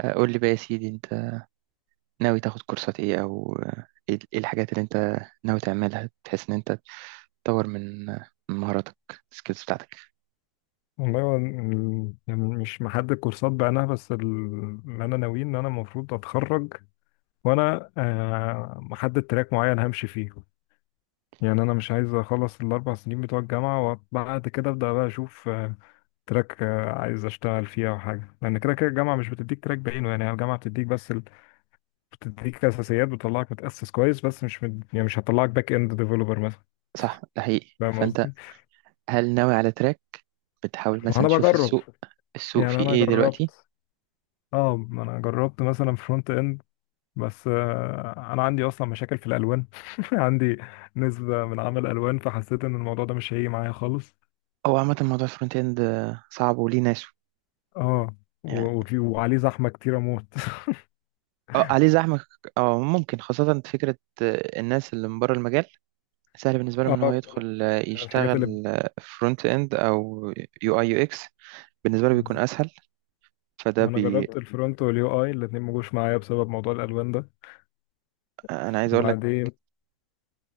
قول لي بقى يا سيدي انت ناوي تاخد كورسات ايه او ايه الحاجات اللي انت ناوي تعملها بحيث ان انت تطور من من مهاراتك، السكيلز بتاعتك. والله هو يعني مش محدد كورسات بعينها بس اللي انا ناوي ان انا المفروض اتخرج وانا محدد تراك معين همشي فيه. يعني انا مش عايز اخلص 4 سنين بتوع الجامعه وبعد كده ابدا بقى اشوف تراك عايز اشتغل فيه او حاجه، لان كده كده الجامعه مش بتديك تراك بعينه. يعني الجامعه بتديك بس بتديك اساسيات، بتطلعك متاسس كويس بس مش يعني مش هتطلعك باك اند ديفلوبر مثلا. صح، ده حقيقي. فاهم فانت قصدي؟ هل ناوي على تراك؟ بتحاول ما مثلا انا تشوف بجرب. السوق؟ السوق يعني فيه انا ايه دلوقتي؟ جربت، اه ما انا جربت مثلا فرونت اند، بس انا عندي اصلا مشاكل في الالوان. عندي نسبة من عمل الوان، فحسيت ان الموضوع ده مش هيجي معايا خالص. او عامة موضوع الفرونت اند صعب وليه ناسه اه، يعني. وفي وعليه زحمة كتير اموت. اه عليه زحمة، اه ممكن خاصة فكرة الناس اللي من بره المجال سهل بالنسبة لهم اه، ان هو بالظبط، يدخل يعني الحاجات يشتغل اللي فرونت اند او يو اي يو اكس، بالنسبة له بيكون بز- اسهل. فده ما انا بي جربت الفرونت واليو اي الاتنين ما جوش معايا بسبب موضوع الالوان ده. انا عايز اقول لك، وبعدين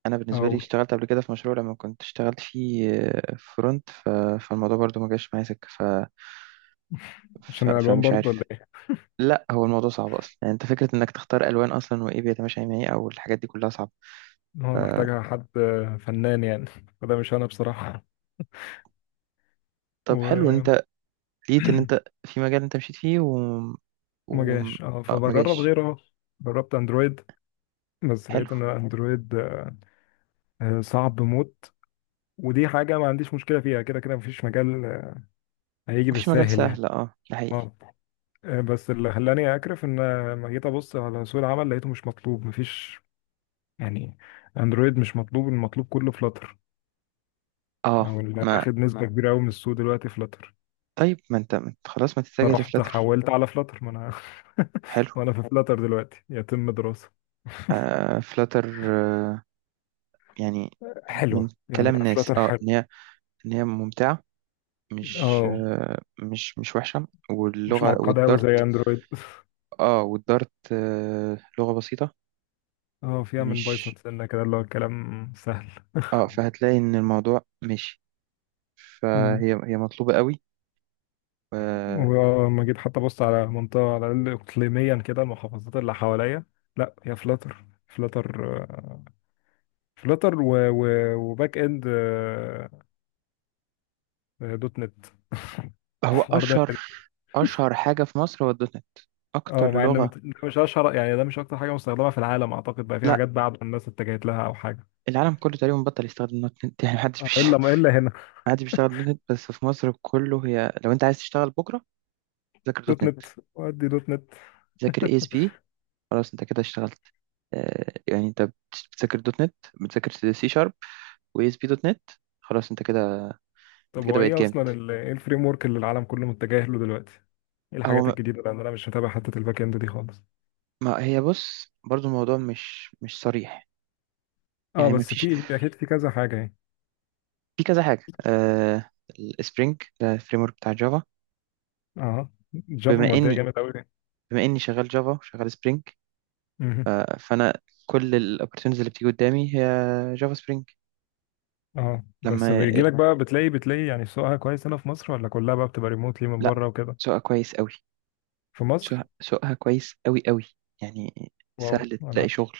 انا بالنسبه لي اقول اشتغلت قبل كده في مشروع لما كنت اشتغلت فيه فرونت فالموضوع برضو ما جاش معايا سكه عشان الالوان فمش برضه ولا عارف. ايه؟ لا، هو الموضوع صعب اصلا يعني. انت فكره انك تختار الوان اصلا وايه بيتماشى مع ايه او الحاجات دي كلها صعبه. ف... هو محتاجها حد فنان يعني، فده مش انا بصراحة. طب حلو، وما انت لقيت ان انت في مجال انت مشيت فيه و... جاش، اه، آه ما فبجرب جاش. غيره اهو. جربت اندرويد بس حلو. لقيت ان اندرويد صعب موت. ودي حاجة ما عنديش مشكلة فيها، كده كده مفيش مجال هيجي مفيش مجال بالساهل يعني. سهل، اه ده حقيقي. اه. بس اللي خلاني أكرف إن لما جيت أبص على سوق العمل لقيته مش مطلوب. مفيش، يعني، أندرويد مش مطلوب، المطلوب كله فلاتر، اه أو اللي ما أخد نسبة ما كبيرة أوي من السوق دلوقتي فلاتر. طيب، ما انت، خلاص ما تتجه فرحت لفلاتر. حولت على فلاتر. ما أنا، حلو، ما أنا في فلاتر دلوقتي يتم دراسة. فلاتر، آه يعني من حلوة يعني، كلام ناس فلاتر اه حلو. ان هي، ان هي ممتعه، مش اه، آه، مش مش وحشه، مش واللغه معقدة أوي والدارت. تمام زي أندرويد. اه والدارت لغه بسيطه، اه، فيها من بايثون مش سنة كده، اللي هو الكلام سهل. اه. فهتلاقي ان الموضوع ماشي، فهي مطلوبه قوي، آه. ولما جيت حتى بص على منطقة، على الأقل إقليميا كده، المحافظات اللي حواليا، لا هي فلاتر. فلاتر، فلاتر وباك إند، دوت نت. هو الحوار ده اشهر، غريب. اشهر حاجه في مصر هو الدوت نت، اه، اكتر مع ان لغه. ده مش اشهر يعني، ده مش اكتر حاجه مستخدمه في العالم اعتقد. بقى في لا، حاجات بعد الناس اتجهت لها او حاجه. العالم كله تقريبا بطل يستخدم دوت نت، يعني محدش بيش... الا ما الا هنا. محدش بيشتغل دوت نت بس في مصر كله. هي لو انت عايز تشتغل بكره ذاكر دوت دوت نت. نت، ودي دوت نت. ذاكر اي اس بي، خلاص انت كده اشتغلت. يعني انت بتذاكر دوت نت، بتذاكر سي شارب واس بي دوت نت، خلاص انت كده، طب انت كده هو بقيت ايه جامد. اصلا ايه الفريم ورك اللي العالم كله متجه له دلوقتي؟ ايه هو الحاجات ما الجديده؟ لان انا مش متابع حته الباك اند دي خالص. ما- هي بص برضو، الموضوع مش مش صريح اه يعني. ما بس فيش، في، اكيد في كذا حاجه يعني. في كذا حاجه آه. السبرينج ده الفريم ورك بتاع جافا. اه، جافا بما مودية اني جامد قوي. بما اني شغال جافا وشغال سبرينج، مهم. فانا كل الاوبورتونيتيز اللي بتيجي قدامي هي جافا سبرينج. اه بس لما بيجي لك بقى، بتلاقي يعني سوقها كويس هنا في مصر، ولا كلها بقى بتبقى ريموتلي من لا، بره وكده؟ سواء كويس قوي. في مصر. سوقها كويس قوي قوي، يعني واو، سهل انا، تلاقي شغل.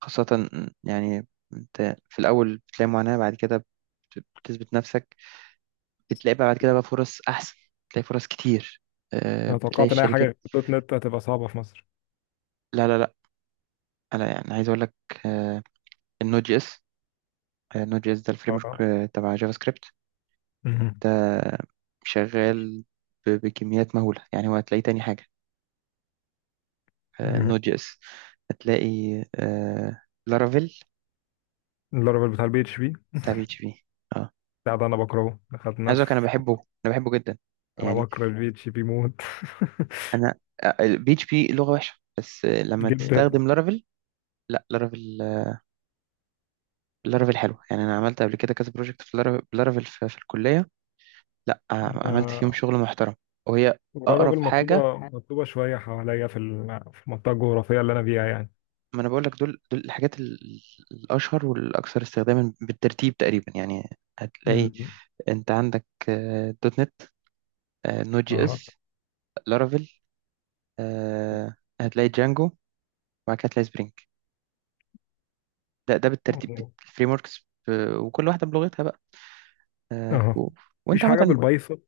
خاصة يعني انت في الأول بتلاقي معاناة، بعد كده بتثبت نفسك، بتلاقي بقى بعد كده بقى فرص أحسن، بتلاقي فرص كتير، انا بتلاقي توقعت ان اي حاجه الشركات. غير دوت نت هتبقى صعبه في مصر. لا لا لا، أنا يعني عايز أقول لك، النود جي اس، النود جي اس ده الفريم ورك اه. تبع جافا سكريبت. مهم. ده شغال بكميات مهولة، يعني هو هتلاقيه تاني حاجة، مهم. النود جي اس. هتلاقي لارافيل، اللارفل بتاع البي اتش بي؟ تبع بي اتش بي. بتاع ده انا بكرهه، دخلنا عايز اقولك في. انا بحبه، انا بحبه جدا انا يعني. بكره البي اتش بي موت. انا بي اتش بي لغه وحشه، بس لما جدا. تستخدم لارافيل. لا، لارافيل، لارافيل حلو، يعني انا عملت قبل كده كذا بروجكت في لارافيل بلارافيل في الكليه. لا، عملت فيهم آه، شغل محترم. وهي اقرب اللارفل حاجه. مطلوبه مطلوبه شويه حواليا في المنطقه الجغرافيه اللي انا فيها يعني. ما انا بقول لك دول الحاجات الاشهر والاكثر استخداما بالترتيب تقريبا يعني. هتلاقي، مم. انت عندك دوت نت، نود جي اه. اس، لارافيل، آه، هتلاقي جانجو، وبعد كده هتلاقي سبرينج. ده بالترتيب الفريم وركس، وكل واحده بلغتها بقى، آه، و... اه، وانت مفيش حاجة عامه. بالبايثون.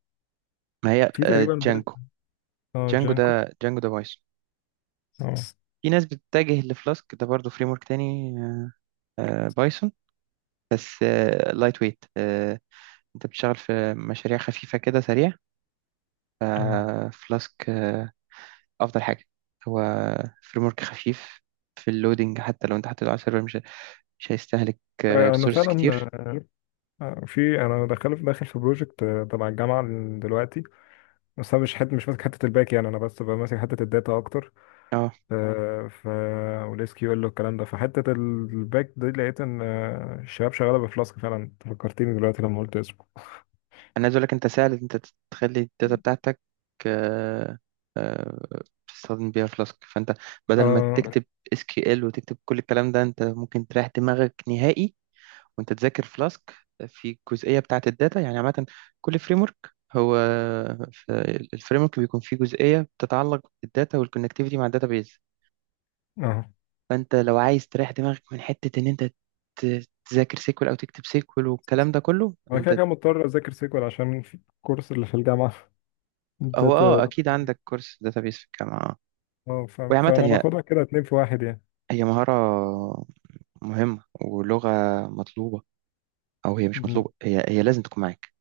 ما هي في تقريبا بايت. جانجو، اه، جانجو جانكو. ده جانجو ده بايثون. اه. في ناس بتتجه لفلاسك، ده برضه فريم ورك تاني، بايثون، بس لايت ويت. انت بتشتغل في مشاريع خفيفه كده سريع، اه. فلاسك افضل حاجه. هو فريم ورك خفيف في اللودينج، حتى لو انت حطيته على السيرفر مش هيستهلك انا إيه؟ ريسورس فعلا. كتير. في، انا داخل داخل في بروجكت تبع الجامعه دلوقتي، بس انا مش ماسك حته الباك. يعني انا بس ببقى ماسك حته الداتا اكتر. اه آه، ف والاس كيو ال والكلام ده، فحته الباك دي لقيت ان الشباب شغاله بفلاسك فعلا. أنت فكرتني دلوقتي لما قلت اسمه. انا عايز اقول لك، انت سهل إن انت تخلي الداتا بتاعتك، آه، آه، تستخدم بيها فلاسك. فانت بدل ما اه، بس، تكتب اس كيو ال وتكتب كل الكلام ده، انت ممكن تريح دماغك نهائي وانت تذاكر فلاسك في الجزئيه بتاعه الداتا. يعني عامه كل فريم ورك، هو الفريم ورك بيكون فيه جزئيه بتتعلق بالداتا والكونكتيفيتي مع الداتا بيز. اه فانت لو عايز تريح دماغك من حته ان انت تذاكر سيكول او تكتب سيكول والكلام ده كله، انا كده انت. بس كده مضطر اذاكر سيكوال عشان في الكورس اللي في الجامعه. هو اه داتا. اكيد عندك كورس داتابيس في الجامعه. اه وهي عامة، فانا هي باخدها كده اتنين في واحد هي مهارة مهمة ولغة مطلوبة، أو هي مش يعني. مطلوبة، هي هي لازم تكون معاك.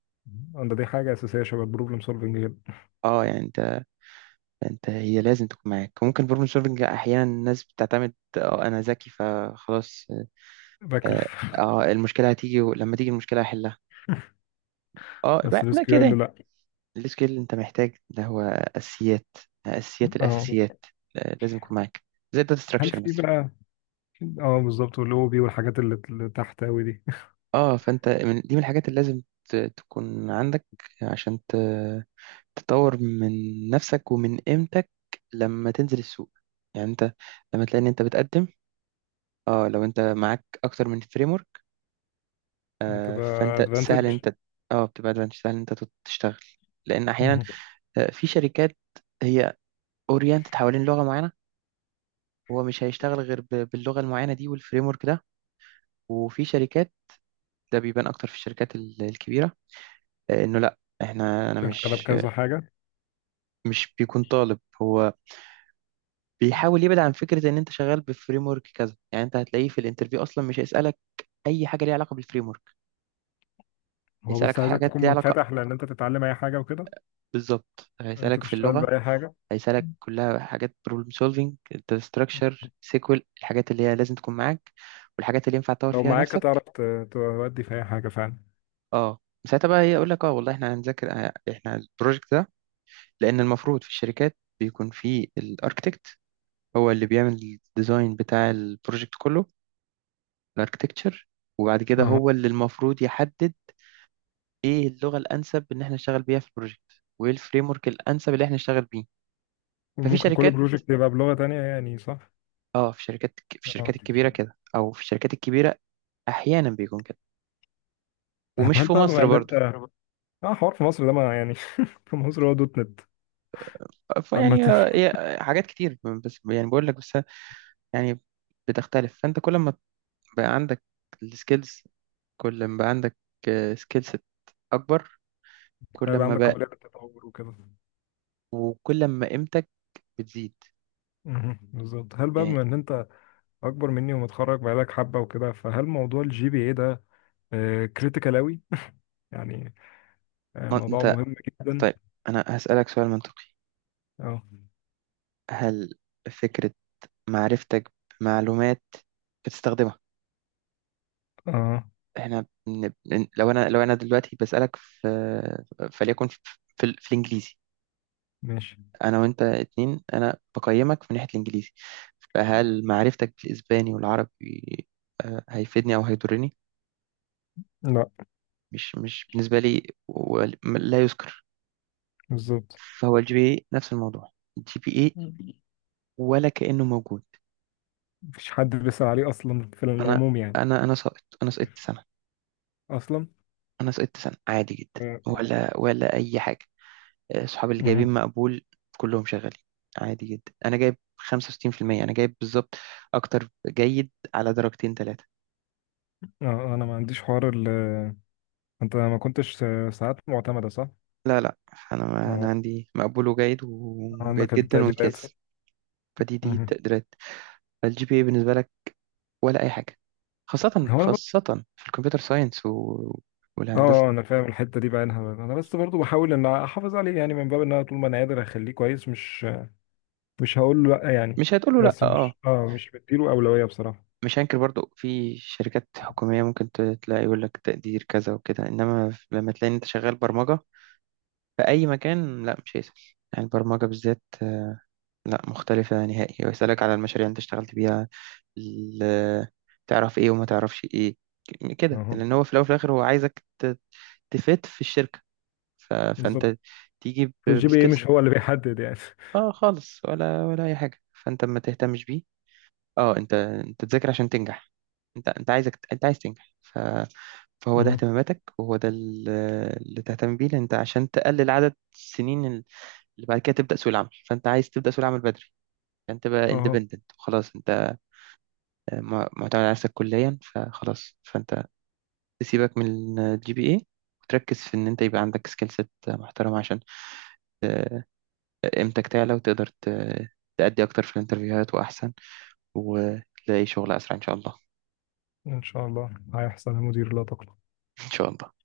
دي حاجة أساسية شبه البروبلم سولفنج جدا. اه يعني انت، انت هي لازم تكون معاك. ممكن بروبلم سولفنج احيانا الناس بتعتمد، اه انا ذكي فخلاص، اه. بكرف. المشكله هتيجي، ولما تيجي المشكله هحلها. بس الاس لا كيو ال، كده يعني، يعني. لا. السكيل اللي انت محتاج ده هو اساسيات، اساسيات اه. الاساسيات، لازم يكون معاك، زي الداتا هل ستراكشر في مثلا. بقى؟ اه، بالظبط، والاو بي والحاجات اللي تحت أوي دي. اه فانت من دي، من الحاجات اللي لازم تكون عندك، عشان ت تطور من نفسك ومن قيمتك لما تنزل السوق. يعني انت لما تلاقي ان انت بتقدم، اه لو انت معاك اكتر من فريم ورك، آه، بتبقى فانت سهل ان ادفانتج. انت، اه بتبقى ادفانتج، سهل ان انت تشتغل. لان احيانا انت في شركات هي اورينتد حوالين لغه معينه، هو مش هيشتغل غير باللغه المعينه دي والفريم ورك ده. وفي شركات ده بيبان اكتر في الشركات الكبيره، انه لا احنا انا شغالة مش، بكذا حاجة. مش بيكون طالب، هو بيحاول يبعد عن فكره ان انت شغال بفريم ورك كذا. يعني انت هتلاقيه في الانترفيو اصلا مش هيسالك اي حاجه ليها علاقه بالفريم ورك، هو هيسالك بس عايزك حاجات تكون ليها علاقه منفتح، لأن أنت تتعلم أي حاجة وكده، بالظبط. أنت هيسالك في تشتغل اللغه، بأي حاجة. هيسالك كلها حاجات: بروبلم سولفينج، داتا ستراكشر، سيكوال، الحاجات اللي هي لازم تكون معاك، والحاجات اللي ينفع تطور لو فيها معاك هتعرف نفسك. تودي في أي حاجة فعلا. اه ساعتها بقى هي يقول لك، اه والله احنا هنذاكر احنا البروجكت ده. لان المفروض في الشركات بيكون في الاركتكت، هو اللي بيعمل الديزاين بتاع البروجكت كله، الاركتكتشر، وبعد كده اه. هو اللي المفروض يحدد ايه اللغه الانسب ان احنا نشتغل بيها في البروجكت، وايه الفريم ورك الانسب اللي احنا نشتغل بيه. ففي وممكن كل شركات بروجكت يبقى بلغة تانية يعني، صح؟ اه، في شركات، في اه. الشركات الكبيره كده، او في الشركات الكبيره احيانا بيكون كده، طب ومش هل في بقى بما مصر إن أنت، برضو. اه حوار في مصر ده ما يعني، في مصر هو دوت نت عامة. فيعني حاجات كتير، بس يعني بقول لك بس، يعني بتختلف. فانت كل ما بقى عندك السكيلز، كل ما بقى عندك سكيلز اكبر، كل هيبقى ما عندك بقى، قابلية للتطور وكده. وكل ما قيمتك بتزيد. مهم. بالظبط. هل بقى يعني بما ان انت اكبر مني ومتخرج بقالك حبة وكده، فهل موضوع الجي بي اي ده كريتيكال اوي يعني؟ ما موضوع انت، مهم جدا. طيب انا هسألك سؤال منطقي: اه. هل فكرة معرفتك بمعلومات بتستخدمها، اه. احنا لو انا، لو انا دلوقتي بسألك في، فليكن في الانجليزي، ماشي. انا وانت اتنين، انا بقيمك من ناحية الانجليزي، فهل معرفتك بالاسباني والعربي هيفيدني او هيضرني؟ لا. مش بالنسبة لي لا يذكر. بالظبط. فهو الجي بي اي نفس الموضوع، الجي بي اي ولا كأنه موجود. مفيش حد بيسأل عليه اصلا في انا العموم يعني. انا ساقط، انا سقطت سنة، اصلا. انا سقطت سنة عادي جدا، اه. ولا ولا اي حاجة. صحابي اللي جايبين مهم. مقبول كلهم شغالين عادي جدا. انا جايب 65%، انا جايب بالظبط اكتر جيد على درجتين ثلاثة. انا ما عنديش حوار انت ما كنتش ساعات معتمدة صح؟ لا لا، انا آه، عندي مقبول وجيد وجيد عندك جدا التقديرات. وامتياز، فدي دي مهم. التقديرات. الجي بي اي بالنسبة لك ولا اي حاجة، خاصة هو انا خاصة في الكمبيوتر ساينس اه والهندسة. آه، انا فاهم الحته دي بعينها. انا بس برضو بحاول ان احافظ عليه، يعني من باب ان انا طول ما انا قادر اخليه كويس، مش هقول له لا يعني. مش هتقوله لأ، بس اه. مش بديله اولويه بصراحه. مش هنكر برضو في شركات حكومية ممكن تلاقي يقول لك تقدير كذا وكده، انما لما تلاقي إن انت شغال برمجة في أي مكان، لا مش هيسأل. يعني البرمجة بالذات لا، مختلفة نهائي. ويسألك على المشاريع اللي أنت اشتغلت بيها، ال- تعرف إيه وما تعرفش إيه كده. اه، لأن هو في الأول وفي الآخر هو عايزك تفيد في الشركة. بالظبط. فأنت تيجي فالجي بي اي بسكيلز. مش هو اللي بيحدد يعني. آه خالص، ولا ولا أي حاجة، فأنت ما تهتمش بيه. آه أنت، أنت تذاكر عشان تنجح، أنت عايزك، أنت عايز تنجح. فهو ده اهتماماتك، وهو ده اللي تهتم بيه. لأن أنت عشان تقلل عدد السنين اللي بعد كده تبدأ سوق العمل، فأنت عايز تبدأ سوق العمل بدري، فأنت تبقى اهو. independent خلاص. أنت معتمد على نفسك كليا، فخلاص فأنت تسيبك من الجي بي اي، وتركز في إن أنت يبقى عندك سكيل سيت محترمة، عشان آه، قيمتك تعلى وتقدر تأدي أكتر في الانترفيوهات وأحسن، وتلاقي شغل أسرع إن شاء الله. ان شاء الله هيحصل يا مدير، لا تقلق. إن شاء الله.